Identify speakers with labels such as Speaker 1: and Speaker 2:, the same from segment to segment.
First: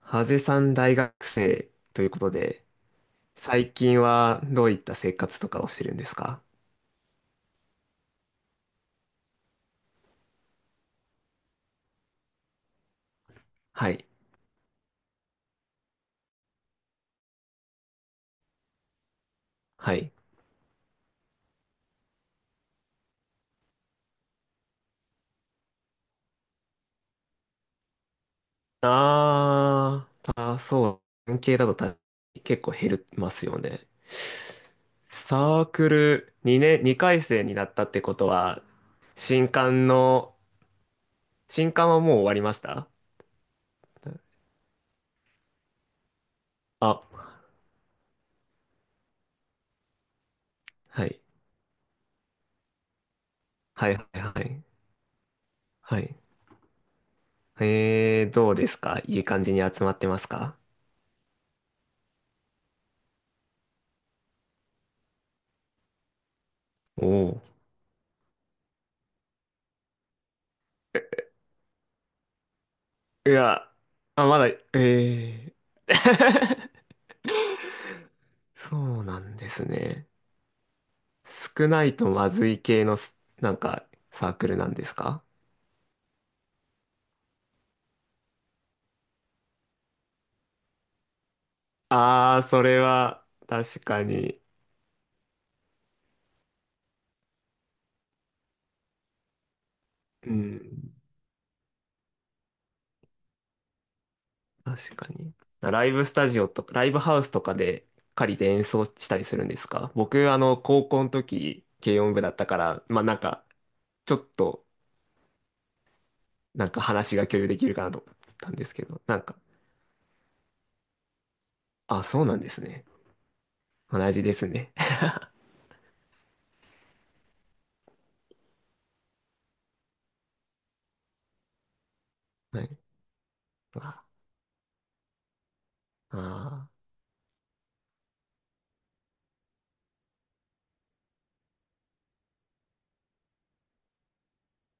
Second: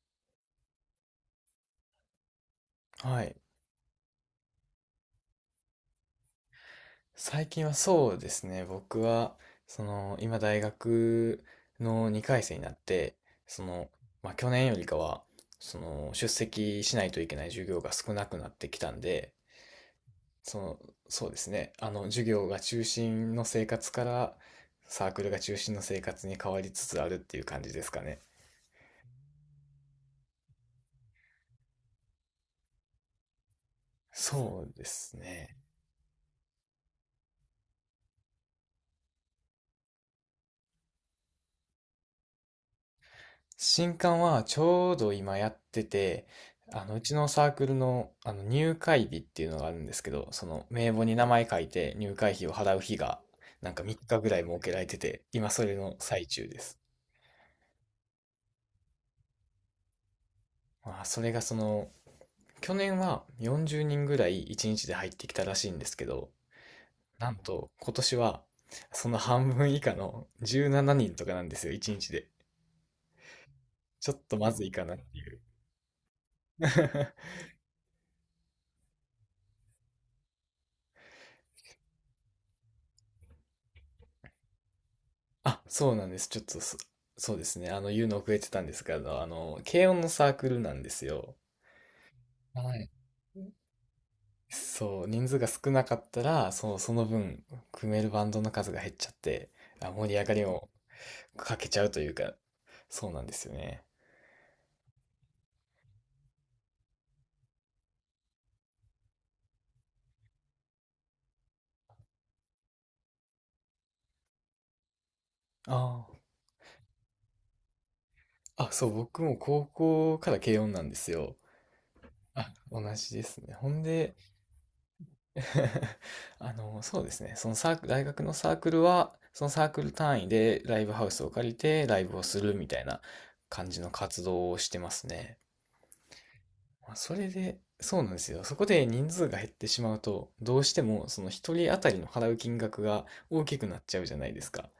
Speaker 1: ハゼさん大学生ということで、
Speaker 2: はい。
Speaker 1: 最近はどういった生活とかをしてるんですか？
Speaker 2: 最近はそうですね。僕は、今大学の2回生になって、その、
Speaker 1: はい。
Speaker 2: まあ、去年よりかは、出席しないといけない授業が少なくなってきたんで、
Speaker 1: はい。
Speaker 2: その、そうですね。授業が中心の生活から、サークルが中心の生活に変わりつつあるっていう感じですかね。
Speaker 1: あー、あ、そう。文系だと結構減りますよね。
Speaker 2: そうですね。
Speaker 1: サークル2年、2回生になったってことは、新刊の、新刊はもう終わりました？
Speaker 2: 新刊はちょうど今やってて、うちの
Speaker 1: あ、
Speaker 2: サークルの、あの入会日っていうのがあるんですけど、その名簿
Speaker 1: は
Speaker 2: に
Speaker 1: い。
Speaker 2: 名前書いて入会費を払う日が、なんか
Speaker 1: は
Speaker 2: 3
Speaker 1: いはい
Speaker 2: 日ぐ
Speaker 1: は
Speaker 2: らい設
Speaker 1: い。
Speaker 2: けられてて、今それの
Speaker 1: はい。
Speaker 2: 最中です。
Speaker 1: どうですか、いい感じに集まってますか？
Speaker 2: まあ、それが去年は40人ぐらい1日で入ってきたらしいんですけど、
Speaker 1: おお
Speaker 2: なん
Speaker 1: ー。
Speaker 2: と今年はその半分以下の17人とかなんですよ、1日で。
Speaker 1: いや、
Speaker 2: ちょっ
Speaker 1: あ、
Speaker 2: と
Speaker 1: まだ、
Speaker 2: ま
Speaker 1: え
Speaker 2: ずいかなっていう。
Speaker 1: え。 そうなんですね。少ないとまずい系のなんか、サークルなんですか？
Speaker 2: あ、そうなんです。ちょっとそ、そうですね。言うの遅れてたんですけど、軽音のサークルなんですよ。
Speaker 1: ああー、そ
Speaker 2: は
Speaker 1: れ
Speaker 2: い。
Speaker 1: は、確かに。
Speaker 2: そう、人数が少なかったら、そう、その分、組めるバンドの数が減っちゃって、あ、盛り上
Speaker 1: う
Speaker 2: がりを
Speaker 1: ん、
Speaker 2: かけちゃうというか、そうなんですよね。
Speaker 1: 確かに。ライブスタジオとか、ライブハウスとかで借りて演奏したりするんですか？僕、高校の時、軽音部だったから、まあなんか、ちょっと、
Speaker 2: あ
Speaker 1: なんか話が共有できるかなと思ったん
Speaker 2: あ、
Speaker 1: で
Speaker 2: あ、
Speaker 1: すけ
Speaker 2: そう、
Speaker 1: ど、な
Speaker 2: 僕
Speaker 1: ん
Speaker 2: も
Speaker 1: か。
Speaker 2: 高校から軽音なんですよ。
Speaker 1: あ、そうなんで
Speaker 2: あ、
Speaker 1: す
Speaker 2: 同
Speaker 1: ね。
Speaker 2: じですね。ほん
Speaker 1: 同
Speaker 2: で、
Speaker 1: じですね。
Speaker 2: そうですね。そのサーク、大学のサークルは、そのサークル単位でライブハウスを借りてライブをするみたい な感じの
Speaker 1: あ
Speaker 2: 活動をしてますね。
Speaker 1: あ
Speaker 2: まあそれで、そうなんですよ。そこで人数が減ってしまうと、どうしてもその一人当たりの払う金額が大きくなっちゃうじゃないですか。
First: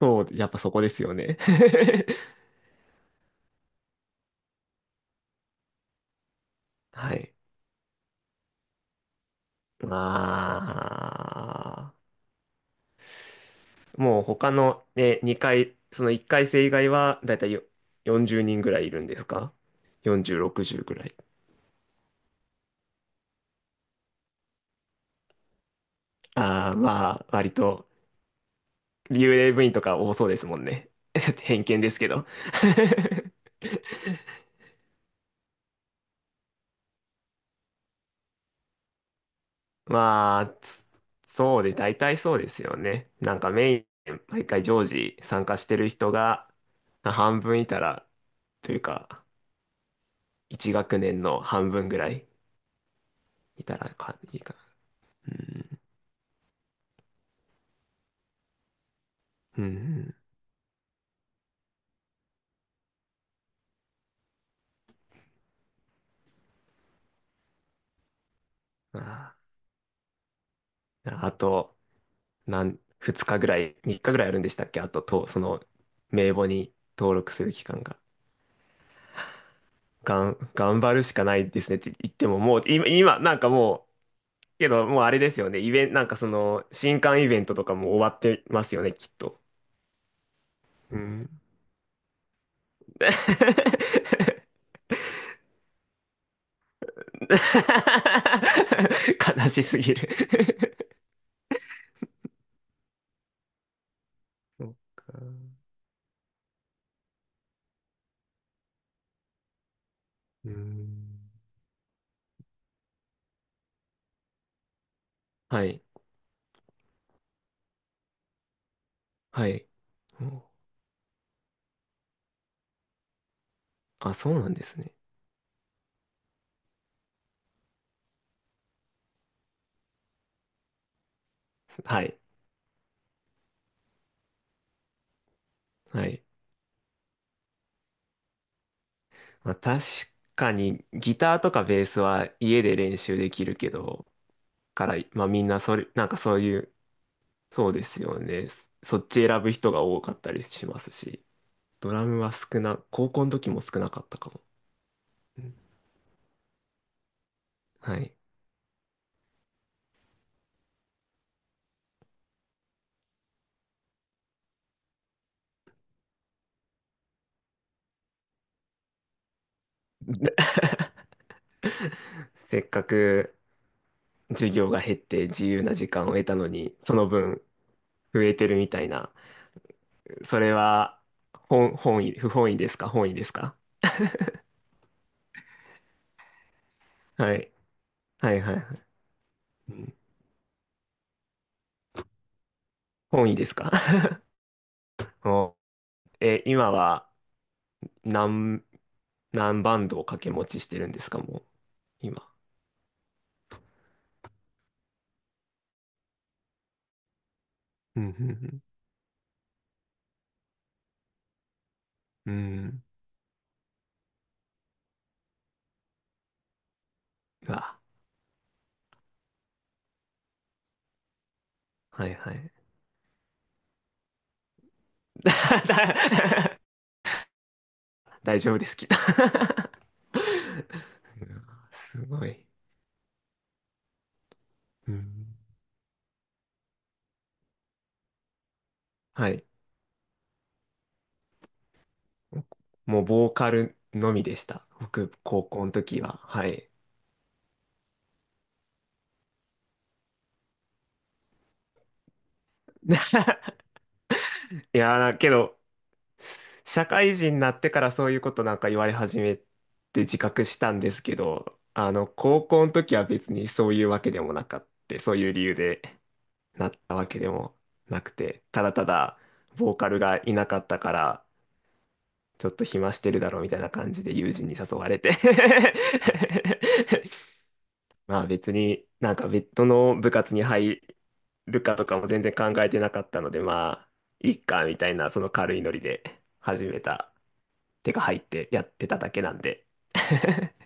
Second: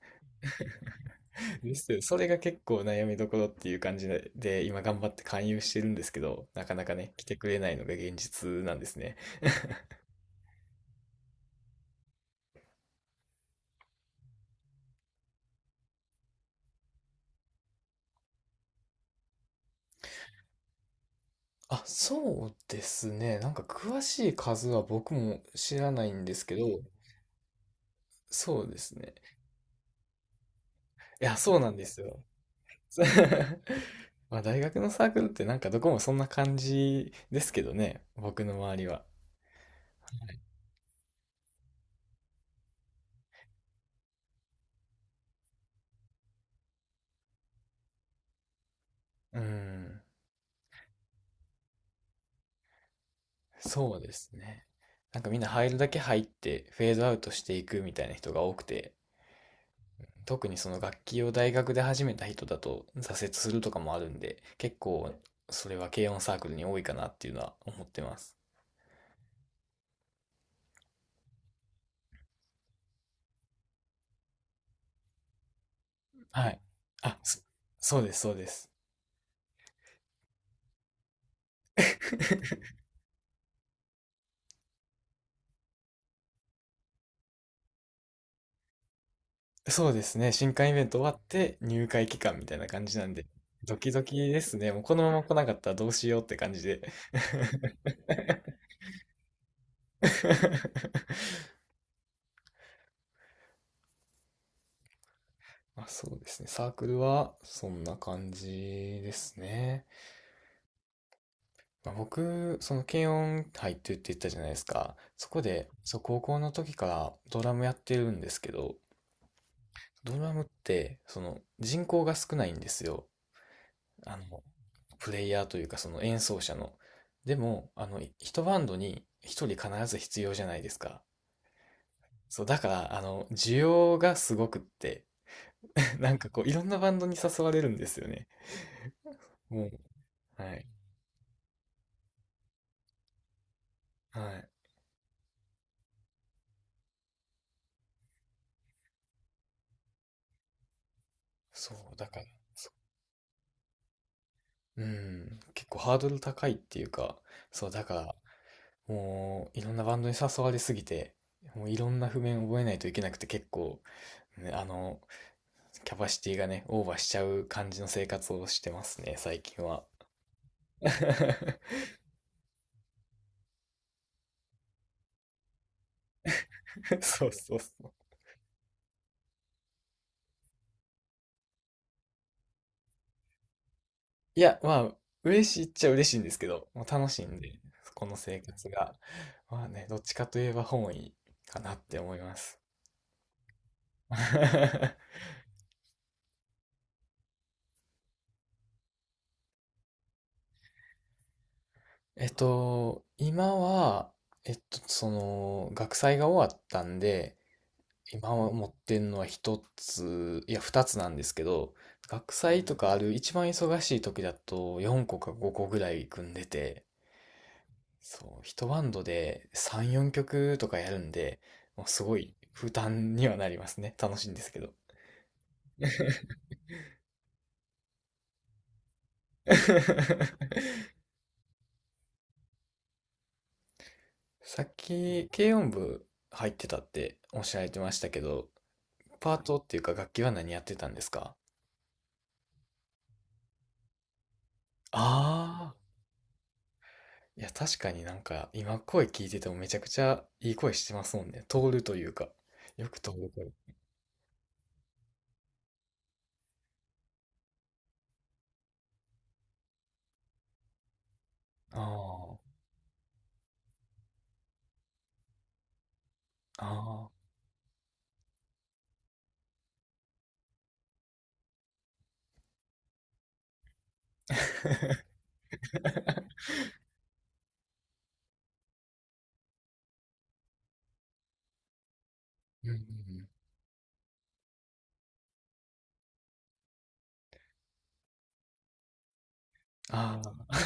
Speaker 1: ー、そう、やっぱそこですよね。
Speaker 2: ですよ。そ れが結構悩みどころっていう感じで、で今頑張って勧誘してるんですけど、なかなかね、
Speaker 1: は
Speaker 2: 来
Speaker 1: い。
Speaker 2: てくれないのが現実なんですね。
Speaker 1: まあ、もう他の、ね、2回、その1回生以外は、だいたい40人ぐらいいるんですか？ 40、60ぐらい。
Speaker 2: あ、そうですね。なんか詳しい数は僕も知らないんですけど、
Speaker 1: ああ、まあ、割と、
Speaker 2: そうですね。
Speaker 1: 幽霊部員とか多そうですもんね。
Speaker 2: い
Speaker 1: ちょっ
Speaker 2: や、
Speaker 1: と
Speaker 2: そう
Speaker 1: 偏
Speaker 2: なん
Speaker 1: 見
Speaker 2: で
Speaker 1: です
Speaker 2: す
Speaker 1: け
Speaker 2: よ。
Speaker 1: ど。
Speaker 2: まあ大学のサークルってなんかどこもそんな感じですけどね、僕の周りは。
Speaker 1: まあ、そうで、大体そうですよね。なんかメイン、毎回常時参加してる人が、半分いたら、というか、
Speaker 2: うん、
Speaker 1: 一学年の半分ぐらいいたら
Speaker 2: そうで
Speaker 1: か、
Speaker 2: す
Speaker 1: いいか
Speaker 2: ね。なんか
Speaker 1: な。
Speaker 2: み
Speaker 1: う
Speaker 2: んな入る
Speaker 1: ん。
Speaker 2: だけ入ってフェードアウトしていくみたいな人が多くて、
Speaker 1: うん
Speaker 2: 特にその楽器を大学で始めた人だと挫折するとかもあるんで、結構それは軽音サークルに多いかなっていうのは思ってます。
Speaker 1: うん。ああ、あと、二日ぐらい、三日ぐらいあるんでしたっけ？あと、名簿
Speaker 2: はい。
Speaker 1: に登
Speaker 2: あ、
Speaker 1: 録
Speaker 2: そ、
Speaker 1: する期間
Speaker 2: そ
Speaker 1: が。
Speaker 2: うです、そうです。
Speaker 1: 頑張るしかないですねって言っても、もう、今、なんかもう、けど、もうあれですよね。イベント、なんかその、新刊イベントとかも終わってますよね、きっと。
Speaker 2: そうですね。新刊イベン
Speaker 1: う
Speaker 2: ト終わっ
Speaker 1: ん。
Speaker 2: て入会期間みたいな感じなんで、ドキドキ ですね。もうこのまま来なかったらどうしようって感じで。
Speaker 1: 悲しすぎる。 そっか。
Speaker 2: まあ、そうですね。サークルはそんな感じですね。
Speaker 1: うん
Speaker 2: まあ、僕、その軽音入ってるって言ったじゃないですか。そこ
Speaker 1: は
Speaker 2: で、
Speaker 1: い。
Speaker 2: そう、高校の時からドラムやってるんですけど、
Speaker 1: はい。
Speaker 2: ド
Speaker 1: う
Speaker 2: ラム
Speaker 1: ん
Speaker 2: って、その人口が少ないんですよ。
Speaker 1: あ、
Speaker 2: あ
Speaker 1: そう
Speaker 2: の、
Speaker 1: なんですね。
Speaker 2: プレイヤーというかその演奏者の。でも、一バンドに一人必ず必要じゃないですか。
Speaker 1: はい。
Speaker 2: そう、だから、需要がすごくって、
Speaker 1: は
Speaker 2: なん
Speaker 1: い。
Speaker 2: かこう、いろんなバンドに誘われるんですよね。
Speaker 1: まあ、
Speaker 2: も
Speaker 1: 確
Speaker 2: う、は
Speaker 1: か
Speaker 2: い。
Speaker 1: にギターとかベースは家で練習できるけど、
Speaker 2: はい。
Speaker 1: から、まあみんなそれ、なんかそういう、そうですよね。そっち選ぶ人が多かったりしますし、
Speaker 2: そ
Speaker 1: ド
Speaker 2: う、
Speaker 1: ラ
Speaker 2: だ
Speaker 1: ム
Speaker 2: から、
Speaker 1: は
Speaker 2: そ
Speaker 1: 高校の時も少なかったかも。
Speaker 2: ううん、
Speaker 1: うん
Speaker 2: 結構ハードル高いっていうか、そう、だか
Speaker 1: は
Speaker 2: ら、
Speaker 1: い。
Speaker 2: もう、いろんなバンドに誘われすぎて、もういろんな譜面覚えないといけなくて結構、ね、キャパシティがね、オーバーしちゃう感じの生活をしてますね、最近は。
Speaker 1: せっかく授業が減って自由な時間を得たのに、その
Speaker 2: そう
Speaker 1: 分
Speaker 2: そうそう。
Speaker 1: 増えてるみたいな。それは本意、不本意ですか？本意ですか？
Speaker 2: いや、まあ、嬉しいっちゃ嬉しいんですけど、もう楽しい
Speaker 1: は
Speaker 2: ん
Speaker 1: い。
Speaker 2: で、この
Speaker 1: は
Speaker 2: 生
Speaker 1: いはい
Speaker 2: 活
Speaker 1: はい。
Speaker 2: が。まあ
Speaker 1: う
Speaker 2: ね、
Speaker 1: ん
Speaker 2: どっちかといえば本位かなって思います。
Speaker 1: 本意ですか？ お、今は何、何バンドを掛け持ちしてるんですか、もう、今。
Speaker 2: 今は、学祭が終わったんで、
Speaker 1: うん、う
Speaker 2: 今
Speaker 1: ん、
Speaker 2: 持ってんのは一つ、いや二つなんですけど、
Speaker 1: う
Speaker 2: 学
Speaker 1: ん。う
Speaker 2: 祭と
Speaker 1: ん
Speaker 2: かある一番忙しい時だと4個か5個ぐらい組んでて、
Speaker 1: うわ、
Speaker 2: そう、一バンドで3、4曲とかやるんで、もうす
Speaker 1: はい
Speaker 2: ご
Speaker 1: は
Speaker 2: い
Speaker 1: い。
Speaker 2: 負担にはなりますね。楽しいんですけど。
Speaker 1: 大丈夫です、きっと。 うわすごい。
Speaker 2: さっ
Speaker 1: うん。
Speaker 2: き軽音部入ってたっておっしゃられてましたけど、
Speaker 1: は
Speaker 2: パー
Speaker 1: い。
Speaker 2: トっていうか楽器は何やってたんですか？
Speaker 1: もう、ボーカルのみでした。僕、高校
Speaker 2: あ
Speaker 1: の時は。はい。
Speaker 2: いや、確かになんか、今声聞いててもめちゃくちゃいい声してますもんね。通るというか。よく通る声。
Speaker 1: いやー、けど、社会人になってからそういうことなんか言われ始めて自覚したんですけど、
Speaker 2: あ
Speaker 1: 高校の時は別にそういうわけでもなかって、そういう理由で
Speaker 2: あ、
Speaker 1: なったわ
Speaker 2: あ
Speaker 1: けで
Speaker 2: あ。
Speaker 1: もなくて、ただただボーカルがいなかったから、ちょっと暇してるだろうみたいな感じで友人に誘われて。 まあ別になんか別途の部活に入るかとかも全然考
Speaker 2: う
Speaker 1: え
Speaker 2: んうんう
Speaker 1: てなかった
Speaker 2: ん。
Speaker 1: ので、まあ、いっかみたいなその軽いノリで始めた手が入ってやってただけなんで。
Speaker 2: あ あ。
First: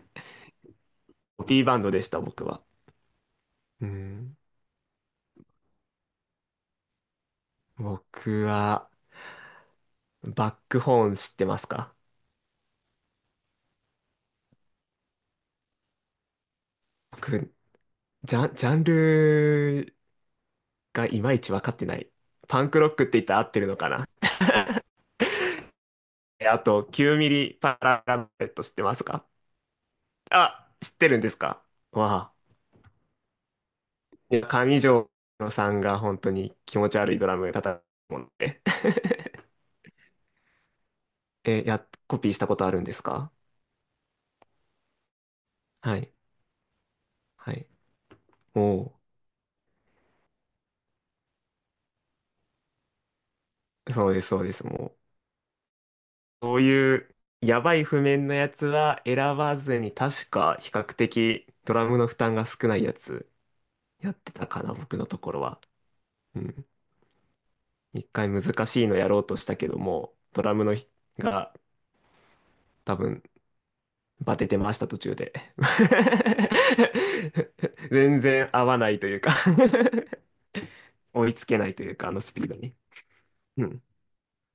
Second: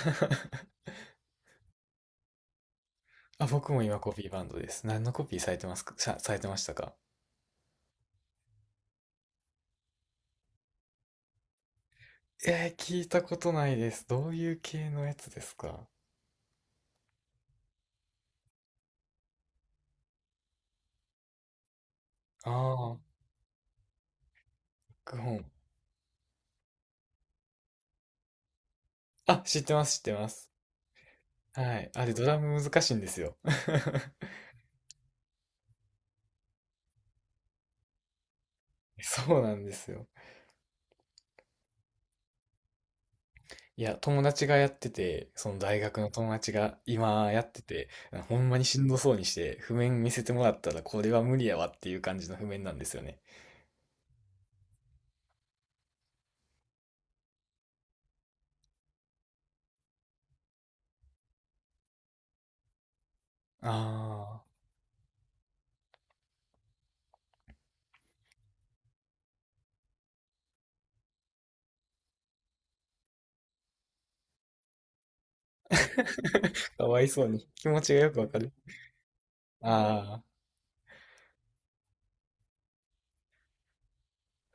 Speaker 1: コピーバンドでした、僕は。
Speaker 2: あ、僕も
Speaker 1: う
Speaker 2: 今コピー
Speaker 1: ん。
Speaker 2: バンドです。何のコピーされてますか、されてましたか？
Speaker 1: 僕は、バックホーン知ってますか？
Speaker 2: えー、聞いたことないです。どういう系のやつですか？
Speaker 1: 僕、ジャンルがいまいち分かってない。
Speaker 2: あ
Speaker 1: パンクロッ
Speaker 2: あ、
Speaker 1: クって言ったら合ってるのかな？
Speaker 2: クホン。
Speaker 1: あと、9ミリパララベット知ってますか？
Speaker 2: あ、知ってます、知ってます。
Speaker 1: あ、知ってるんですか？
Speaker 2: はい。あれ、ド
Speaker 1: わ
Speaker 2: ラム難しいんですよ。
Speaker 1: あ。いや、上条さんが本当に気持ち悪いドラム叩くもんで。
Speaker 2: そうなんですよ。
Speaker 1: え、や、コピーしたことあるんですか？
Speaker 2: いや、友達がやってて、その大
Speaker 1: は
Speaker 2: 学の
Speaker 1: い。
Speaker 2: 友達が今やっ
Speaker 1: は
Speaker 2: て
Speaker 1: い。
Speaker 2: て、ほんま
Speaker 1: お
Speaker 2: にしんど
Speaker 1: お。
Speaker 2: そうにして、譜面見せてもらったらこれは無理やわっていう感じの譜面なんですよね。
Speaker 1: そうです、そうです、もう。そういうやばい譜面のやつは選ばずに、確か比較的ドラムの負担が少ないやつやって
Speaker 2: ああ。
Speaker 1: たかな、僕のところは。うん。一回難しいのやろうとしたけども、ドラムのひが多分バテてました途中で。
Speaker 2: かわいそうに。気持 ちがよく
Speaker 1: 全
Speaker 2: わか
Speaker 1: 然
Speaker 2: る。
Speaker 1: 合わないというか、
Speaker 2: ああ。
Speaker 1: 追いつけないというか、あのスピードに。うん。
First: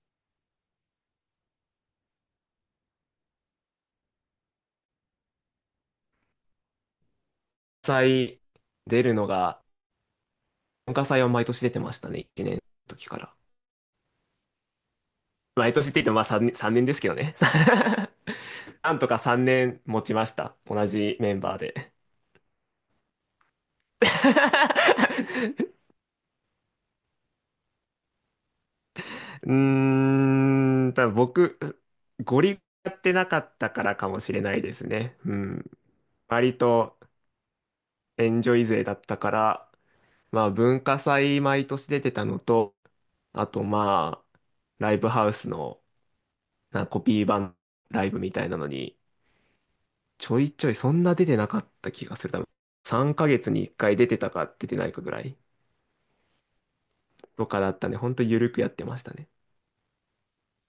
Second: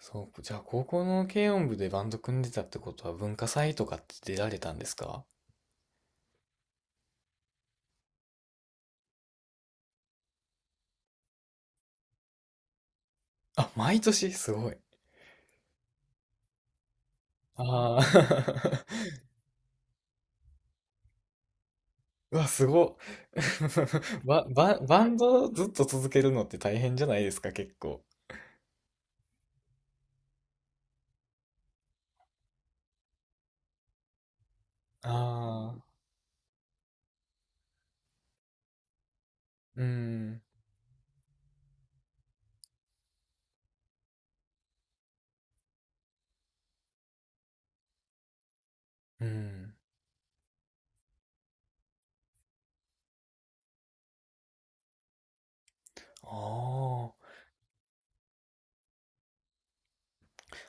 Speaker 2: そう、じゃあ高校の軽音部でバンド組んでたってことは文化祭とかって出られたんですか？
Speaker 1: 祭出るのが、文化祭は毎年出てましたね、1年の時から。
Speaker 2: あ、毎年すごい。
Speaker 1: 毎年って言ってもまあ3年ですけどね。
Speaker 2: ああ。
Speaker 1: なんとか3年持ちました。同じメンバーで。
Speaker 2: うわ、すごっ。バンドずっと 続けるのって大変じゃないですか、結構。
Speaker 1: うーん、多分僕、ゴリやってなかったからかもしれないです
Speaker 2: あ
Speaker 1: ね。うん。
Speaker 2: あ、
Speaker 1: 割とエンジョイ勢だったから、
Speaker 2: うん、
Speaker 1: まあ文化祭毎年出てたのと、あとまあ、ライブハウスのなんかコピー版ライブみたいなのに
Speaker 2: うん。
Speaker 1: ちょいちょいそんな出てなかった気がする。多分3ヶ月に1回出てたか出てないかぐらい
Speaker 2: あ
Speaker 1: とかだったね。ほんとゆるくやってましたね。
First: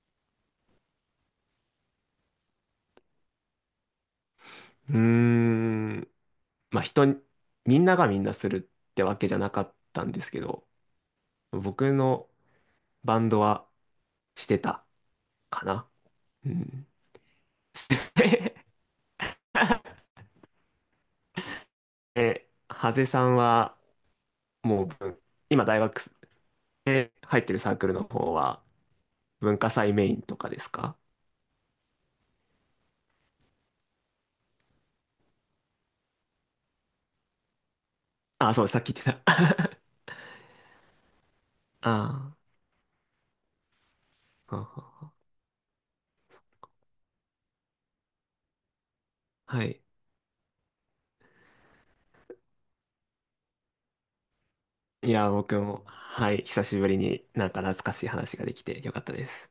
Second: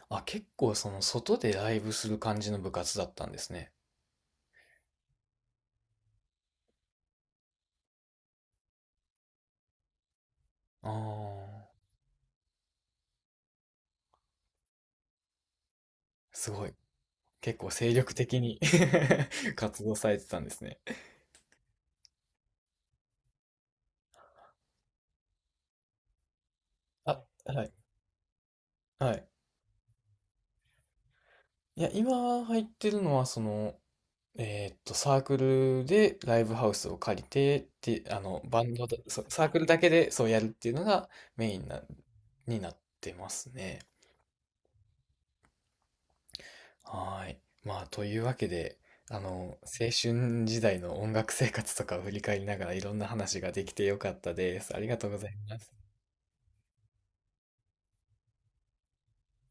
Speaker 2: あ。あ、結構その外でライブする感じの部活だったんですね。
Speaker 1: うーん。まあみんながみんなするってわけじゃなかったんですけど、
Speaker 2: ああ、
Speaker 1: 僕のバンドはしてたかな。う
Speaker 2: すごい。
Speaker 1: ん。
Speaker 2: 結構精力 的に 活動されてたんですね。
Speaker 1: ハゼさんはもう今大学で
Speaker 2: あ、
Speaker 1: 入ってる
Speaker 2: はい。
Speaker 1: サークルの方は
Speaker 2: はい。
Speaker 1: 文化祭メインとかですか？
Speaker 2: いや、今入ってるのはその、サークルでライブハウスを借りてって、
Speaker 1: あ、
Speaker 2: バ
Speaker 1: そう、
Speaker 2: ン
Speaker 1: さっ
Speaker 2: ド
Speaker 1: き
Speaker 2: だ、
Speaker 1: 言っ
Speaker 2: そ
Speaker 1: て
Speaker 2: う
Speaker 1: た。
Speaker 2: サーク ルだけでそうやるっていうのがメインな、
Speaker 1: あ
Speaker 2: になってますね。
Speaker 1: あ、はんはん
Speaker 2: はーい。まあ、というわけで、
Speaker 1: はい。
Speaker 2: 青春時代の音楽生活とかを振り返りながらいろんな話ができてよかったです。ありがとう
Speaker 1: い
Speaker 2: ござ
Speaker 1: や、
Speaker 2: いま
Speaker 1: 僕
Speaker 2: す。
Speaker 1: も、はい、久しぶりになんか懐かしい話ができてよかったです。